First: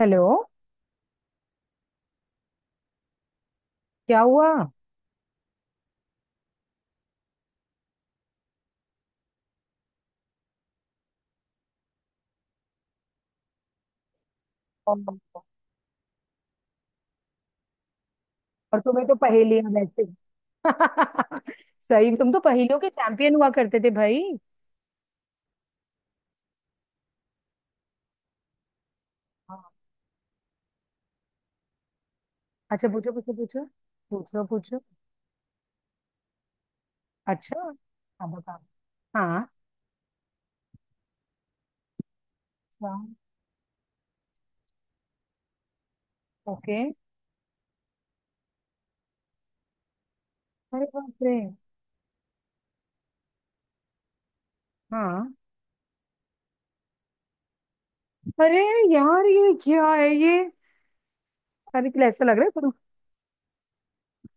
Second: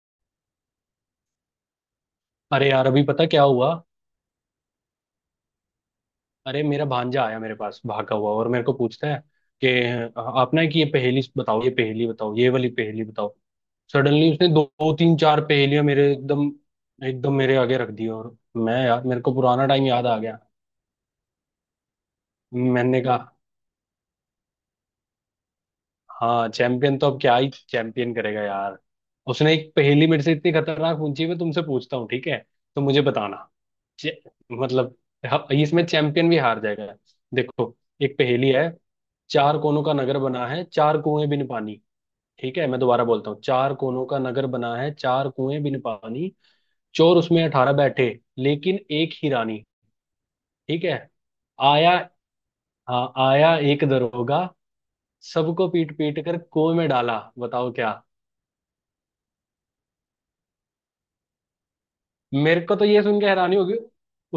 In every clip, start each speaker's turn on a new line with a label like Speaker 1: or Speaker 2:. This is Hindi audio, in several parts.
Speaker 1: हेलो।
Speaker 2: अरे यार, अभी पता क्या हुआ।
Speaker 1: क्या हुआ?
Speaker 2: अरे मेरा भांजा आया मेरे पास भागा हुआ और मेरे को पूछता है कि आप ना, कि ये पहेली बताओ, ये पहेली बताओ, ये वाली पहेली बताओ। सडनली उसने दो तीन
Speaker 1: और
Speaker 2: चार पहेलियां मेरे एकदम एकदम मेरे आगे रख दी, और मैं,
Speaker 1: और
Speaker 2: यार
Speaker 1: तुम्हें तो
Speaker 2: मेरे को पुराना
Speaker 1: पहेलियां
Speaker 2: टाइम
Speaker 1: वैसे
Speaker 2: याद आ गया।
Speaker 1: सही, तुम तो पहेलियों के
Speaker 2: मैंने कहा
Speaker 1: चैंपियन हुआ करते थे भाई।
Speaker 2: हाँ, चैंपियन तो अब क्या ही चैंपियन करेगा यार। उसने एक
Speaker 1: हाँ।
Speaker 2: पहेली मेरे से इतनी खतरनाक पूछी, मैं तुमसे पूछता हूँ, ठीक है तो
Speaker 1: अच्छा
Speaker 2: मुझे
Speaker 1: पूछो, पूछो,
Speaker 2: बताना।
Speaker 1: पूछो।
Speaker 2: चे-
Speaker 1: पूछो पूछो।
Speaker 2: मतलब हाँ, इसमें चैंपियन भी हार जाएगा।
Speaker 1: अच्छा।
Speaker 2: देखो, एक
Speaker 1: हाँ
Speaker 2: पहेली
Speaker 1: बताओ।
Speaker 2: है।
Speaker 1: हाँ।
Speaker 2: चार कोनों का नगर बना है, चार कुएं बिन पानी। ठीक है, मैं
Speaker 1: अच्छा,
Speaker 2: दोबारा बोलता हूँ। चार कोनों का नगर बना है, चार कुएं बिन पानी।
Speaker 1: ओके।
Speaker 2: चोर उसमें अठारह बैठे, लेकिन एक ही रानी।
Speaker 1: अरे
Speaker 2: ठीक है।
Speaker 1: बाप रे।
Speaker 2: आया, हाँ आया एक दरोगा।
Speaker 1: हाँ।
Speaker 2: सबको पीट पीट कर कुएं में डाला, बताओ क्या।
Speaker 1: अरे यार, ये क्या है ये? अरे क्या ऐसा लग रहा है
Speaker 2: मेरे को तो ये सुन के हैरानी होगी,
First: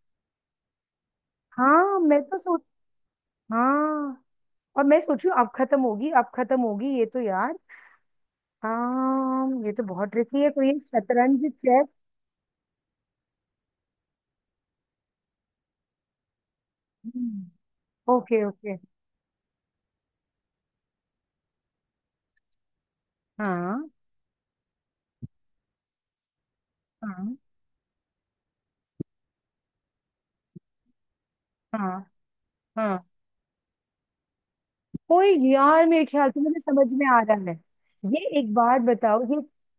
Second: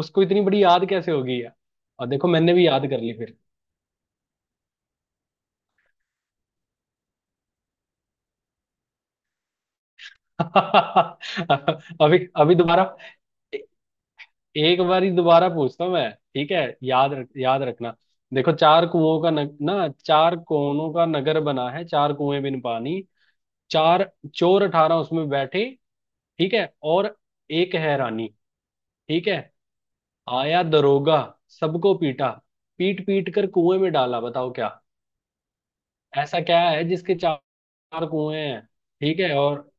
Speaker 2: उसको इतनी बड़ी याद कैसे होगी।
Speaker 1: हाँ
Speaker 2: और
Speaker 1: मैं
Speaker 2: देखो,
Speaker 1: तो
Speaker 2: मैंने
Speaker 1: सोच।
Speaker 2: भी याद कर ली फिर।
Speaker 1: हाँ और मैं सोचू अब खत्म होगी, अब खत्म होगी, ये तो यार। हाँ ये तो बहुत ट्रिकी है, कोई शतरंज चेस।
Speaker 2: अभी अभी दोबारा, एक बारी दोबारा पूछता हूँ मैं, ठीक है, याद रख, याद रखना।
Speaker 1: ओके
Speaker 2: देखो,
Speaker 1: ओके।
Speaker 2: चार कुओं का न, ना चार कोनों का नगर बना है, चार कुएं बिन पानी।
Speaker 1: हाँ
Speaker 2: चार, चोर अठारह उसमें बैठे, ठीक है। और
Speaker 1: हाँ
Speaker 2: एक है रानी, ठीक है। आया दरोगा,
Speaker 1: हाँ
Speaker 2: सबको पीटा,
Speaker 1: हाँ।
Speaker 2: पीट पीट कर कुएं में डाला, बताओ क्या।
Speaker 1: कोई यार, मेरे ख्याल से
Speaker 2: ऐसा
Speaker 1: मुझे
Speaker 2: क्या है
Speaker 1: समझ में
Speaker 2: जिसके
Speaker 1: आ रहा है।
Speaker 2: चार
Speaker 1: ये
Speaker 2: कुएं
Speaker 1: एक
Speaker 2: हैं,
Speaker 1: बात
Speaker 2: ठीक
Speaker 1: बताओ,
Speaker 2: है। और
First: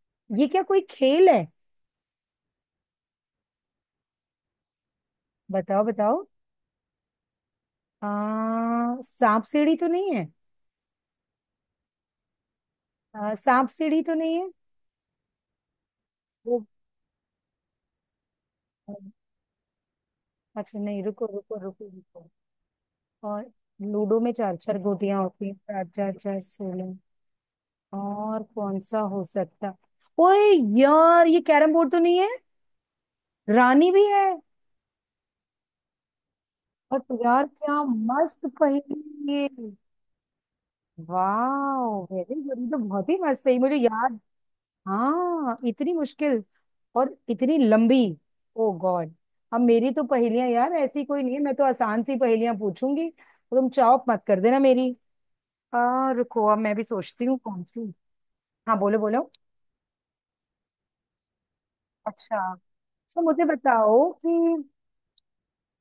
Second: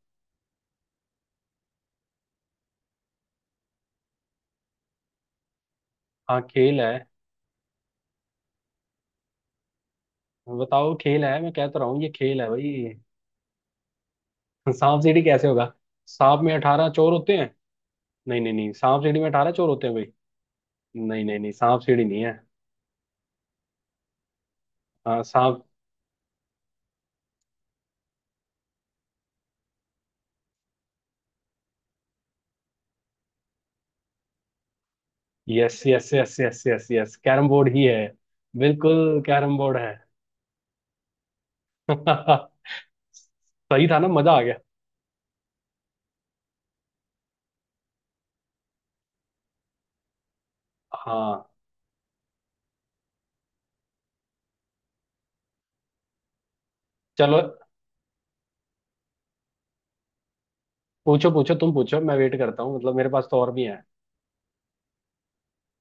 Speaker 1: ये क्या कोई खेल है? बताओ बताओ।
Speaker 2: हाँ, खेल है।
Speaker 1: सांप सीढ़ी तो नहीं है?
Speaker 2: बताओ, खेल है, मैं कहता रहा हूँ ये खेल है भाई।
Speaker 1: सांप सीढ़ी तो नहीं है?
Speaker 2: सांप सीढ़ी कैसे होगा। सांप में
Speaker 1: वो
Speaker 2: अठारह चोर होते हैं। नहीं नहीं नहीं, सांप सीढ़ी में अठारह चोर होते हैं भाई।
Speaker 1: अच्छा, नहीं, रुको
Speaker 2: नहीं नहीं नहीं,
Speaker 1: रुको
Speaker 2: सांप
Speaker 1: रुको
Speaker 2: सीढ़ी नहीं
Speaker 1: रुको।
Speaker 2: है।
Speaker 1: और लूडो में चार चार गोटियां
Speaker 2: हाँ
Speaker 1: होती हैं,
Speaker 2: सांप।
Speaker 1: चार चार चार 16। और कौन सा हो सकता? ओए यार, ये कैरम बोर्ड तो नहीं है? रानी भी है।
Speaker 2: Yes yes yes yes yes
Speaker 1: और
Speaker 2: यस,
Speaker 1: यार
Speaker 2: कैरम बोर्ड
Speaker 1: क्या
Speaker 2: ही है।
Speaker 1: मस्त
Speaker 2: बिल्कुल
Speaker 1: पहेली है ये।
Speaker 2: कैरम बोर्ड है।
Speaker 1: वाह वेरी
Speaker 2: सही
Speaker 1: गुड, ये तो बहुत ही मस्त है ये, मुझे
Speaker 2: था ना,
Speaker 1: याद।
Speaker 2: मजा आ गया।
Speaker 1: हाँ इतनी मुश्किल और इतनी लंबी। ओ गॉड। अब मेरी तो पहेलियां यार ऐसी कोई नहीं है।
Speaker 2: हाँ
Speaker 1: मैं तो आसान सी पहेलियां पूछूंगी तो तुम चौप मत कर देना मेरी। रुको अब मैं भी सोचती हूँ
Speaker 2: चलो,
Speaker 1: कौन सी। हाँ बोलो बोलो।
Speaker 2: पूछो पूछो, तुम पूछो, मैं वेट
Speaker 1: अच्छा
Speaker 2: करता हूँ, मतलब मेरे
Speaker 1: तो
Speaker 2: पास तो
Speaker 1: मुझे
Speaker 2: और भी है।
Speaker 1: बताओ कि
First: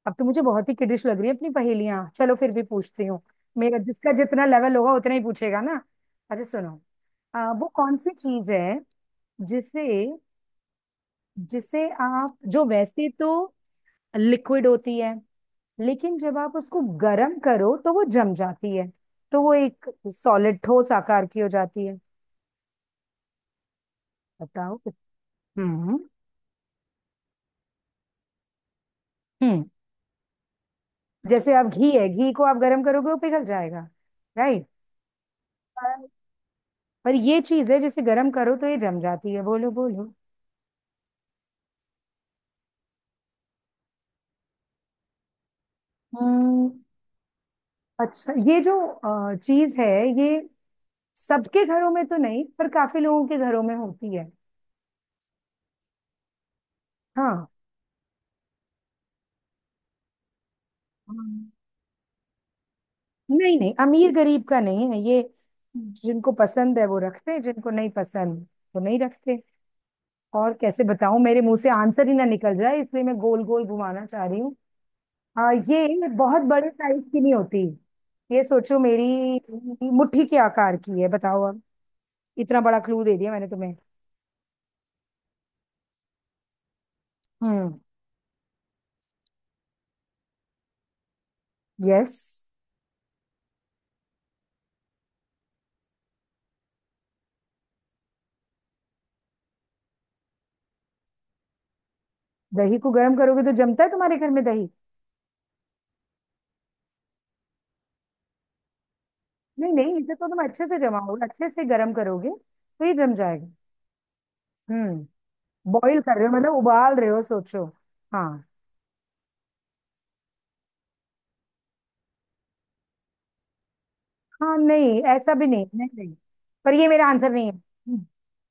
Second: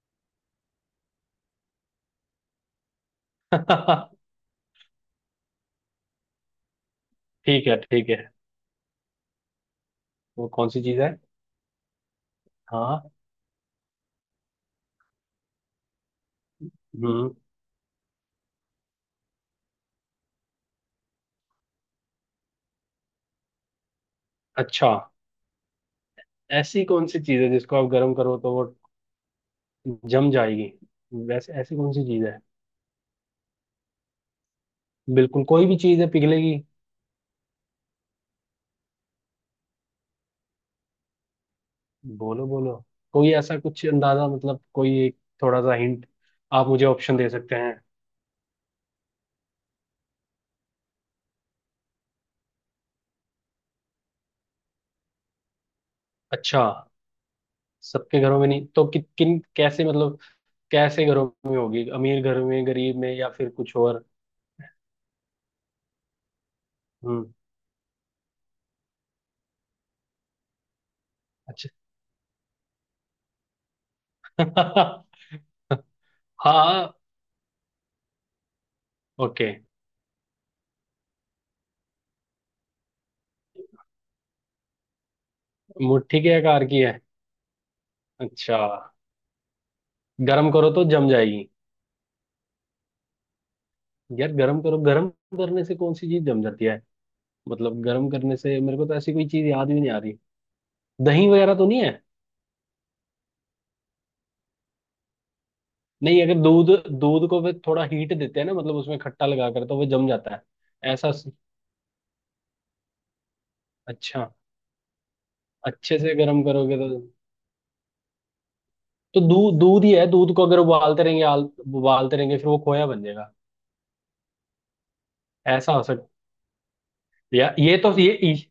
Speaker 1: अब तो मुझे बहुत ही किडिश लग रही है अपनी पहेलियां, चलो फिर भी पूछती हूँ। मेरा जिसका जितना लेवल होगा उतना ही पूछेगा ना। अच्छा सुनो।
Speaker 2: ठीक
Speaker 1: वो
Speaker 2: है
Speaker 1: कौन
Speaker 2: ठीक
Speaker 1: सी
Speaker 2: है
Speaker 1: चीज है जिसे
Speaker 2: वो कौन सी चीज है।
Speaker 1: जिसे आप, जो वैसे
Speaker 2: हाँ।
Speaker 1: तो लिक्विड होती है लेकिन जब आप उसको
Speaker 2: हम्म।
Speaker 1: गर्म करो तो वो जम जाती है, तो वो एक सॉलिड ठोस आकार की हो जाती है। बताओ।
Speaker 2: अच्छा,
Speaker 1: हम्म।
Speaker 2: ऐसी कौन सी चीज है जिसको आप गर्म करो तो वो
Speaker 1: हम्म।
Speaker 2: जम जाएगी। वैसे
Speaker 1: जैसे आप
Speaker 2: ऐसी
Speaker 1: घी
Speaker 2: कौन सी
Speaker 1: है,
Speaker 2: चीज
Speaker 1: घी
Speaker 2: है।
Speaker 1: को आप गर्म करोगे वो पिघल जाएगा, राइट।
Speaker 2: बिल्कुल, कोई भी चीज
Speaker 1: पर
Speaker 2: है पिघलेगी।
Speaker 1: पर ये चीज है जिसे गर्म करो तो ये जम जाती है। बोलो बोलो।
Speaker 2: बोलो बोलो, कोई ऐसा कुछ अंदाजा, मतलब कोई एक थोड़ा सा हिंट आप
Speaker 1: हम्म,
Speaker 2: मुझे ऑप्शन दे सकते हैं।
Speaker 1: अच्छा, ये जो चीज है ये सबके घरों में तो नहीं पर काफी लोगों के घरों में होती है।
Speaker 2: अच्छा, सबके घरों में नहीं तो किन कैसे, मतलब कैसे घरों
Speaker 1: हाँ
Speaker 2: में होगी, अमीर घर में, गरीब में या फिर
Speaker 1: नहीं नहीं,
Speaker 2: कुछ और।
Speaker 1: अमीर गरीब का नहीं है ये। जिनको पसंद है वो रखते
Speaker 2: हम्म।
Speaker 1: हैं, जिनको नहीं पसंद वो नहीं रखते। और कैसे बताऊं, मेरे मुंह से
Speaker 2: अच्छा।
Speaker 1: आंसर ही ना निकल जाए इसलिए मैं गोल गोल घुमाना चाह रही हूँ। ये बहुत बड़े
Speaker 2: हाँ
Speaker 1: साइज की नहीं होती। ये सोचो मेरी
Speaker 2: ओके।
Speaker 1: मुट्ठी के आकार की है, बताओ अब। इतना बड़ा क्लू दे दिया मैंने तुम्हें।
Speaker 2: मुट्ठी के आकार की है।
Speaker 1: हम्म।
Speaker 2: अच्छा। गरम करो तो जम जाएगी।
Speaker 1: यस।
Speaker 2: यार गरम करो, गरम करने से कौन सी चीज जम जाती है। मतलब गरम करने से मेरे को तो ऐसी कोई चीज याद भी नहीं आ रही। दही वगैरह तो नहीं है।
Speaker 1: दही को गर्म करोगे तो जमता है तुम्हारे घर में दही?
Speaker 2: नहीं, अगर दूध, दूध को फिर थोड़ा हीट देते हैं ना, मतलब उसमें खट्टा लगा कर,
Speaker 1: नहीं
Speaker 2: तो वो
Speaker 1: नहीं,
Speaker 2: जम
Speaker 1: इसे तो
Speaker 2: जाता
Speaker 1: तुम
Speaker 2: है।
Speaker 1: अच्छे से
Speaker 2: ऐसा
Speaker 1: जमाओ,
Speaker 2: स-
Speaker 1: अच्छे से गर्म करोगे तो ये जम जाएगा।
Speaker 2: अच्छा,
Speaker 1: हम्म।
Speaker 2: अच्छे
Speaker 1: बॉईल
Speaker 2: से
Speaker 1: कर रहे हो,
Speaker 2: गर्म
Speaker 1: मतलब
Speaker 2: करोगे तो।
Speaker 1: उबाल रहे हो, सोचो। हाँ।
Speaker 2: तो दूध, दूध ही है। दूध को अगर उबालते रहेंगे, उबालते रहेंगे, फिर वो खोया बन जाएगा।
Speaker 1: हाँ नहीं ऐसा भी नहीं
Speaker 2: ऐसा हो
Speaker 1: नहीं
Speaker 2: सकता।
Speaker 1: नहीं, पर ये मेरा आंसर नहीं
Speaker 2: या ये
Speaker 1: है।
Speaker 2: तो ये ई-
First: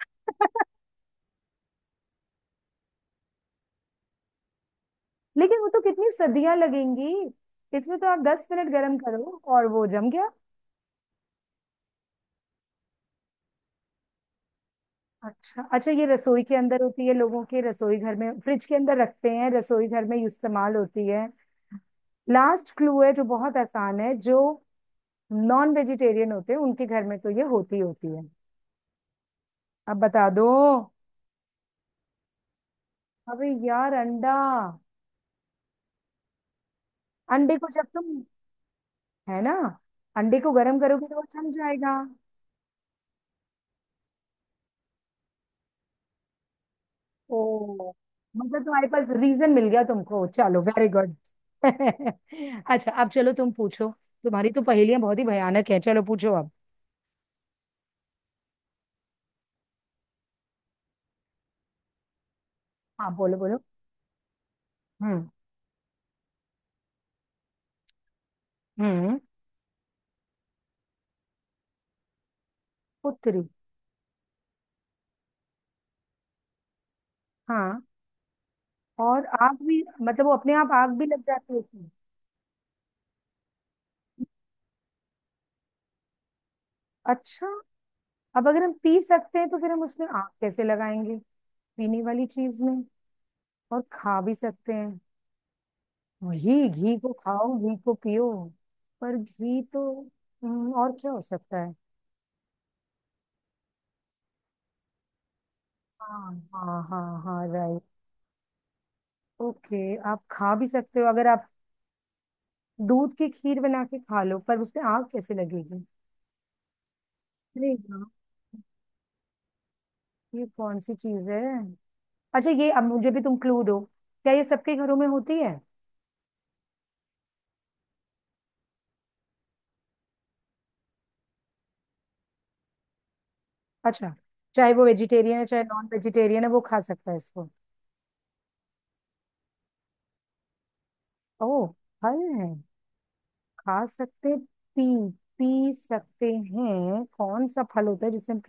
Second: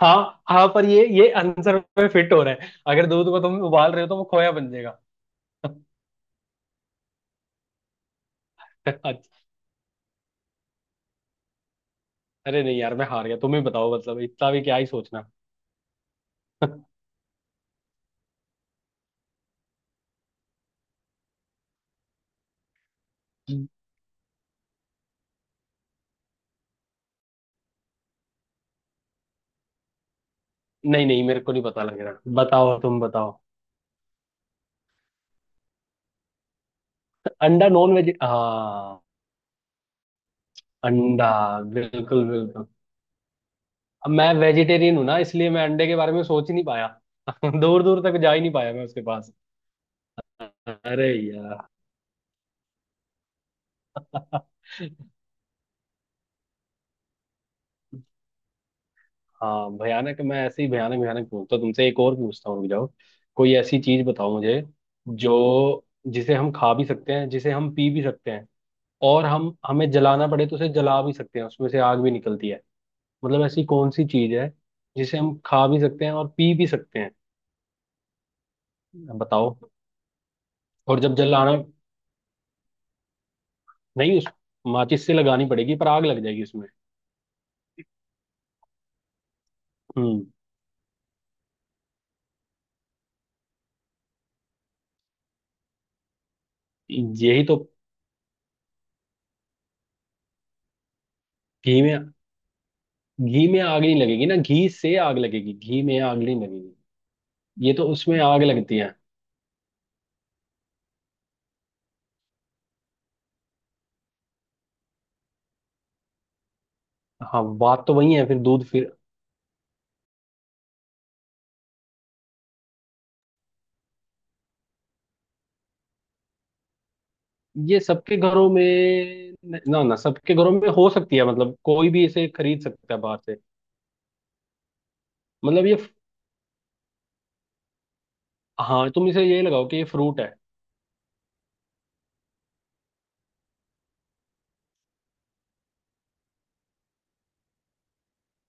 Speaker 2: हाँ हाँ, पर ये आंसर पे फिट हो रहा है, अगर दूध को तुम उबाल रहे हो तो वो खोया बन जाएगा।
Speaker 1: लेकिन वो तो कितनी सदियां लगेंगी। इसमें तो आप 10 मिनट गर्म
Speaker 2: अच्छा,
Speaker 1: करो और वो जम गया।
Speaker 2: अरे नहीं यार, मैं हार गया, तुम ही बताओ, मतलब इतना भी क्या ही सोचना।
Speaker 1: अच्छा अच्छा, ये रसोई के अंदर होती है, लोगों के रसोई घर में फ्रिज के अंदर रखते हैं, रसोई घर में इस्तेमाल होती है। लास्ट क्लू है जो बहुत आसान है, जो नॉन वेजिटेरियन होते हैं उनके घर में तो ये होती होती है। अब बता दो।
Speaker 2: नहीं नहीं, मेरे को नहीं पता लग रहा, बताओ, तुम बताओ।
Speaker 1: अबे यार अंडा। अंडे को
Speaker 2: अंडा,
Speaker 1: जब
Speaker 2: नॉन वेज,
Speaker 1: तुम,
Speaker 2: हाँ।
Speaker 1: है ना, अंडे को गर्म करोगे तो वो
Speaker 2: अंडा,
Speaker 1: जम जाएगा।
Speaker 2: बिल्कुल बिल्कुल। अब मैं वेजिटेरियन हूं ना, इसलिए मैं अंडे के बारे में सोच ही नहीं पाया। दूर
Speaker 1: ओ
Speaker 2: दूर तक जा ही नहीं
Speaker 1: मतलब
Speaker 2: पाया मैं
Speaker 1: तुम्हारे
Speaker 2: उसके
Speaker 1: पास
Speaker 2: पास।
Speaker 1: रीजन मिल गया तुमको, चलो वेरी
Speaker 2: अरे
Speaker 1: गुड।
Speaker 2: यार।
Speaker 1: अच्छा अब चलो तुम पूछो। तुम्हारी तो पहेलियां बहुत ही भयानक है, चलो पूछो अब।
Speaker 2: हाँ भयानक, मैं ऐसे ही भयानक भयानक पूछता हूँ तुमसे, एक और पूछता हूँ, रुक जाओ।
Speaker 1: हाँ बोलो
Speaker 2: कोई
Speaker 1: बोलो।
Speaker 2: ऐसी चीज बताओ मुझे
Speaker 1: हम्म।
Speaker 2: जो, जिसे हम खा भी सकते हैं, जिसे हम पी भी सकते हैं,
Speaker 1: हम्म।
Speaker 2: और हम, हमें जलाना पड़े तो उसे जला भी सकते हैं, उसमें से आग भी निकलती है।
Speaker 1: पुत्री।
Speaker 2: मतलब ऐसी कौन सी चीज है जिसे हम खा भी सकते हैं और पी भी सकते हैं।
Speaker 1: हाँ और
Speaker 2: बताओ।
Speaker 1: आग भी, मतलब वो अपने आप आग
Speaker 2: और
Speaker 1: भी
Speaker 2: जब
Speaker 1: लग जाती
Speaker 2: जलाना,
Speaker 1: है उसमें?
Speaker 2: नहीं उस माचिस से लगानी पड़ेगी, पर आग लग जाएगी उसमें।
Speaker 1: अच्छा, अब अगर हम पी सकते हैं तो फिर हम उसमें
Speaker 2: हम्म।
Speaker 1: आग कैसे लगाएंगे? पीने वाली चीज में। और खा भी सकते हैं। वही घी को
Speaker 2: यही
Speaker 1: खाओ,
Speaker 2: तो।
Speaker 1: घी को पियो। पर घी तो और क्या हो सकता है?
Speaker 2: घी में, घी में आग नहीं लगेगी ना, घी से आग लगेगी, घी में आग
Speaker 1: हाँ
Speaker 2: नहीं लगेगी।
Speaker 1: हाँ हाँ हाँ
Speaker 2: ये
Speaker 1: राइट।
Speaker 2: तो उसमें आग लगती है।
Speaker 1: ओके, आप खा भी सकते हो, अगर आप दूध की खीर बना के खा लो, पर उसमें आग कैसे लगेगी?
Speaker 2: हाँ,
Speaker 1: अरे
Speaker 2: बात तो
Speaker 1: वाह,
Speaker 2: वही है फिर, दूध फिर।
Speaker 1: ये कौन सी चीज है? अच्छा ये अब मुझे भी तुम क्लू दो। क्या ये सबके घरों में होती है?
Speaker 2: ये सबके घरों में ना, ना सबके घरों में हो सकती है, मतलब कोई भी इसे खरीद सकता है बाहर से।
Speaker 1: अच्छा, चाहे वो वेजिटेरियन है चाहे
Speaker 2: मतलब ये,
Speaker 1: नॉन वेजिटेरियन है, वो खा सकता है इसको।
Speaker 2: हाँ तुम इसे ये लगाओ कि ये फ्रूट है।
Speaker 1: ओ, फल है, खा सकते, पी, पी सकते हैं, कौन सा फल होता है जिसे हम,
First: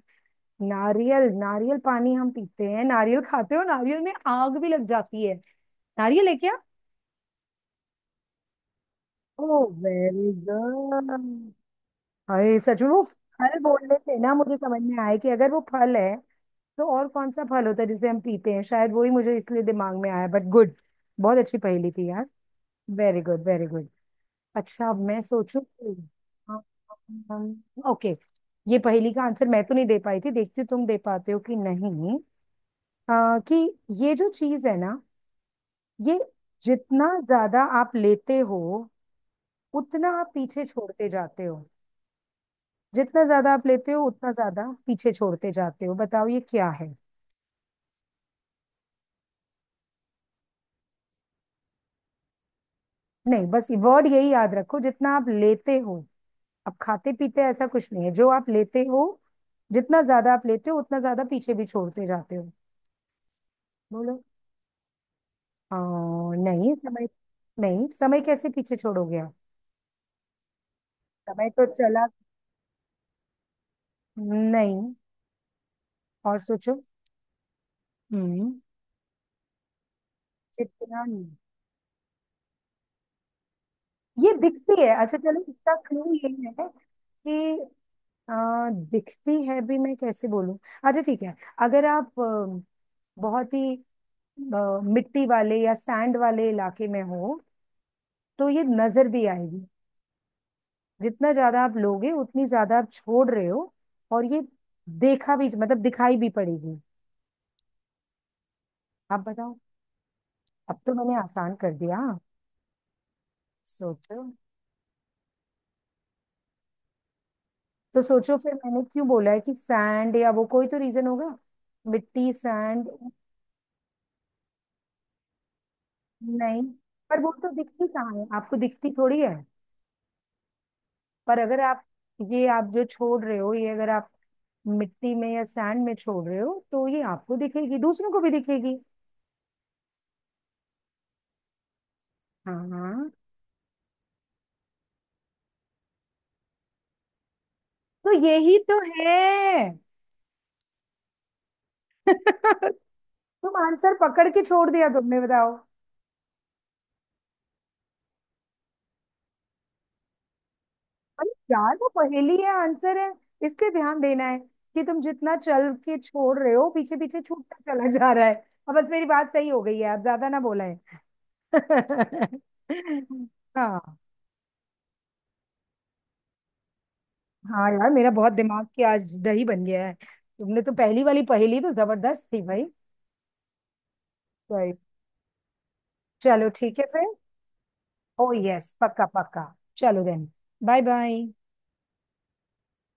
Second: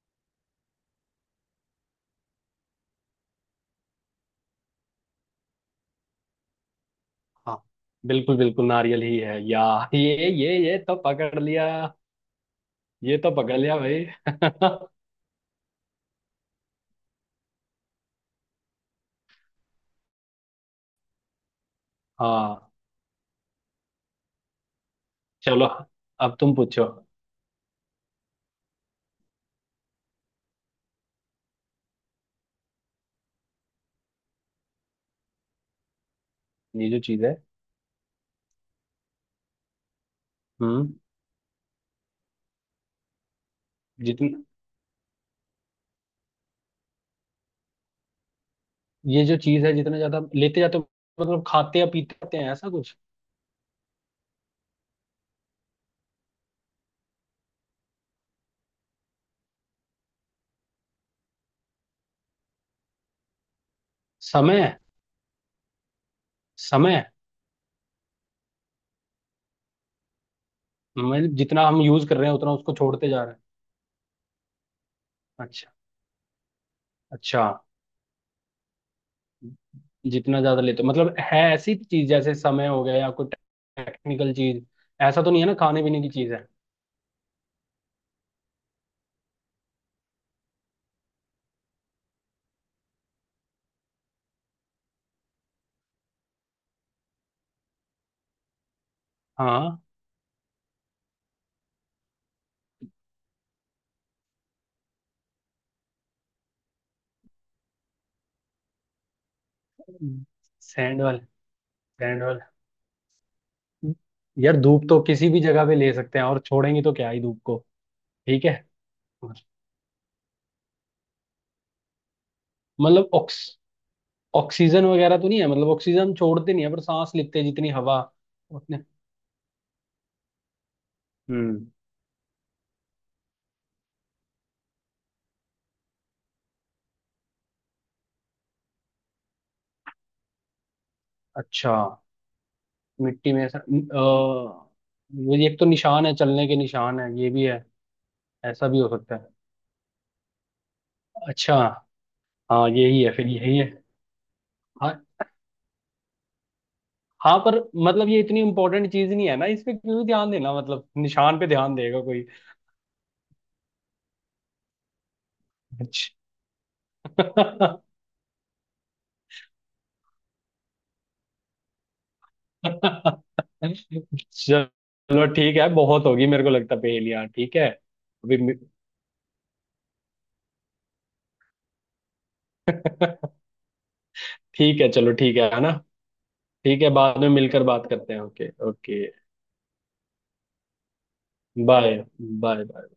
Speaker 1: नारियल। नारियल पानी हम पीते हैं, नारियल खाते हो, नारियल में आग भी लग जाती है। नारियल है क्या?
Speaker 2: हाँ बिल्कुल बिल्कुल, नारियल ही है,
Speaker 1: ओ
Speaker 2: या। ये
Speaker 1: वेरी
Speaker 2: ये ये तो
Speaker 1: गुड।
Speaker 2: पकड़ लिया,
Speaker 1: हाय सच में, वो
Speaker 2: ये तो
Speaker 1: फल
Speaker 2: पकड़ लिया
Speaker 1: बोलने
Speaker 2: भाई।
Speaker 1: से ना मुझे समझ में आया कि अगर वो फल है तो और कौन सा फल होता है जिसे हम पीते हैं, शायद वही मुझे इसलिए दिमाग में आया, बट गुड। बहुत अच्छी पहेली थी यार।
Speaker 2: हाँ
Speaker 1: वेरी गुड वेरी गुड। अच्छा अब मैं सोचूं।
Speaker 2: चलो, अब तुम पूछो।
Speaker 1: ओके। ये पहेली का आंसर मैं तो नहीं दे पाई थी, देखती हूँ तुम दे पाते हो कि नहीं। कि ये जो चीज है ना, ये
Speaker 2: ये जो
Speaker 1: जितना
Speaker 2: चीज है।
Speaker 1: ज्यादा आप लेते हो उतना आप पीछे
Speaker 2: हम्म।
Speaker 1: छोड़ते जाते हो। जितना ज्यादा आप लेते हो उतना
Speaker 2: जितनी,
Speaker 1: ज्यादा पीछे छोड़ते जाते हो, बताओ ये क्या है।
Speaker 2: ये जो चीज है, जितना ज्यादा लेते जाते हो, मतलब खाते या पीते रहते हैं, ऐसा कुछ।
Speaker 1: नहीं, बस वर्ड यही याद रखो, जितना आप लेते हो। अब खाते पीते ऐसा कुछ नहीं है जो आप लेते हो। जितना ज्यादा आप लेते हो उतना ज्यादा पीछे भी छोड़ते जाते हो। बोलो।
Speaker 2: समय।
Speaker 1: आ, नहीं
Speaker 2: समय,
Speaker 1: समय। नहीं, समय कैसे पीछे छोड़ोगे आप?
Speaker 2: मतलब
Speaker 1: समय तो
Speaker 2: जितना हम
Speaker 1: चला
Speaker 2: यूज कर रहे हैं उतना उसको छोड़ते जा रहे
Speaker 1: नहीं।
Speaker 2: हैं। अच्छा।
Speaker 1: और सोचो।
Speaker 2: अच्छा,
Speaker 1: हम्म
Speaker 2: जितना ज्यादा लेते हो,
Speaker 1: जितना
Speaker 2: मतलब है ऐसी चीज जैसे समय हो गया या कोई
Speaker 1: ये
Speaker 2: टेक्निकल चीज।
Speaker 1: दिखती है, अच्छा
Speaker 2: ऐसा तो
Speaker 1: चलो
Speaker 2: नहीं है ना,
Speaker 1: इसका
Speaker 2: खाने पीने की
Speaker 1: क्लू ये
Speaker 2: चीज है।
Speaker 1: है कि दिखती है भी, मैं कैसे बोलूं? अच्छा ठीक है, अगर आप बहुत ही मिट्टी वाले या सैंड वाले इलाके में हो तो ये नजर भी आएगी।
Speaker 2: हाँ।
Speaker 1: जितना ज्यादा आप लोगे उतनी ज्यादा आप छोड़ रहे हो, और ये देखा भी मतलब दिखाई भी पड़ेगी। आप बताओ। अब तो
Speaker 2: सैंड
Speaker 1: मैंने
Speaker 2: वाले।
Speaker 1: आसान कर दिया हाँ।
Speaker 2: सैंड वाले,
Speaker 1: सोचो।
Speaker 2: यार धूप तो किसी भी जगह पे ले सकते हैं, और छोड़ेंगे तो क्या ही धूप को।
Speaker 1: तो सोचो
Speaker 2: ठीक
Speaker 1: फिर
Speaker 2: है,
Speaker 1: मैंने क्यों बोला है कि सैंड, या वो कोई तो रीजन होगा। मिट्टी सैंड।
Speaker 2: मतलब ऑक्सीजन वगैरह तो नहीं है, मतलब ऑक्सीजन हम छोड़ते
Speaker 1: नहीं,
Speaker 2: नहीं है पर सांस
Speaker 1: पर वो
Speaker 2: लेते हैं,
Speaker 1: तो
Speaker 2: जितनी
Speaker 1: दिखती
Speaker 2: हवा
Speaker 1: कहाँ है, आपको
Speaker 2: उतने।
Speaker 1: दिखती थोड़ी है? पर अगर
Speaker 2: हम्म।
Speaker 1: आप, ये आप जो छोड़ रहे हो ये अगर आप मिट्टी में या सैंड में छोड़ रहे हो तो ये आपको दिखेगी, दूसरों को भी दिखेगी।
Speaker 2: अच्छा,
Speaker 1: हाँ हाँ।
Speaker 2: मिट्टी में ऐसा, वो ये एक तो निशान है, चलने के निशान है, ये भी है,
Speaker 1: तो यही
Speaker 2: ऐसा भी
Speaker 1: तो
Speaker 2: हो
Speaker 1: है।
Speaker 2: सकता है। अच्छा। हाँ, यही है फिर,
Speaker 1: तुम
Speaker 2: यही है।
Speaker 1: आंसर पकड़ के छोड़ दिया
Speaker 2: हाँ
Speaker 1: तुमने, बताओ।
Speaker 2: हाँ, पर मतलब ये इतनी इंपॉर्टेंट चीज नहीं है ना, इस पे क्यों ध्यान देना, मतलब
Speaker 1: अरे
Speaker 2: निशान पे
Speaker 1: यार
Speaker 2: ध्यान
Speaker 1: वो
Speaker 2: देगा कोई।
Speaker 1: पहेली है, आंसर है, इस पे ध्यान देना है कि तुम जितना चल के छोड़ रहे हो पीछे पीछे छूटता
Speaker 2: अच्छा।
Speaker 1: चला जा रहा है। अब बस, मेरी बात सही हो गई है, अब ज्यादा ना बोला है। हाँ।
Speaker 2: चलो ठीक है, बहुत होगी मेरे को लगता पहेलियाँ, ठीक है
Speaker 1: हाँ यार, मेरा बहुत
Speaker 2: अभी।
Speaker 1: दिमाग की आज दही बन गया है। तुमने तो पहली वाली पहेली तो जबरदस्त थी भाई।
Speaker 2: मि-
Speaker 1: भाई।
Speaker 2: ठीक है, चलो ठीक है ना।
Speaker 1: चलो ठीक
Speaker 2: ठीक
Speaker 1: है
Speaker 2: है,
Speaker 1: फिर।
Speaker 2: बाद में मिलकर बात करते हैं,
Speaker 1: ओ
Speaker 2: ओके
Speaker 1: यस,
Speaker 2: ओके।
Speaker 1: पक्का पक्का। चलो then. Bye bye.
Speaker 2: Bye. Bye.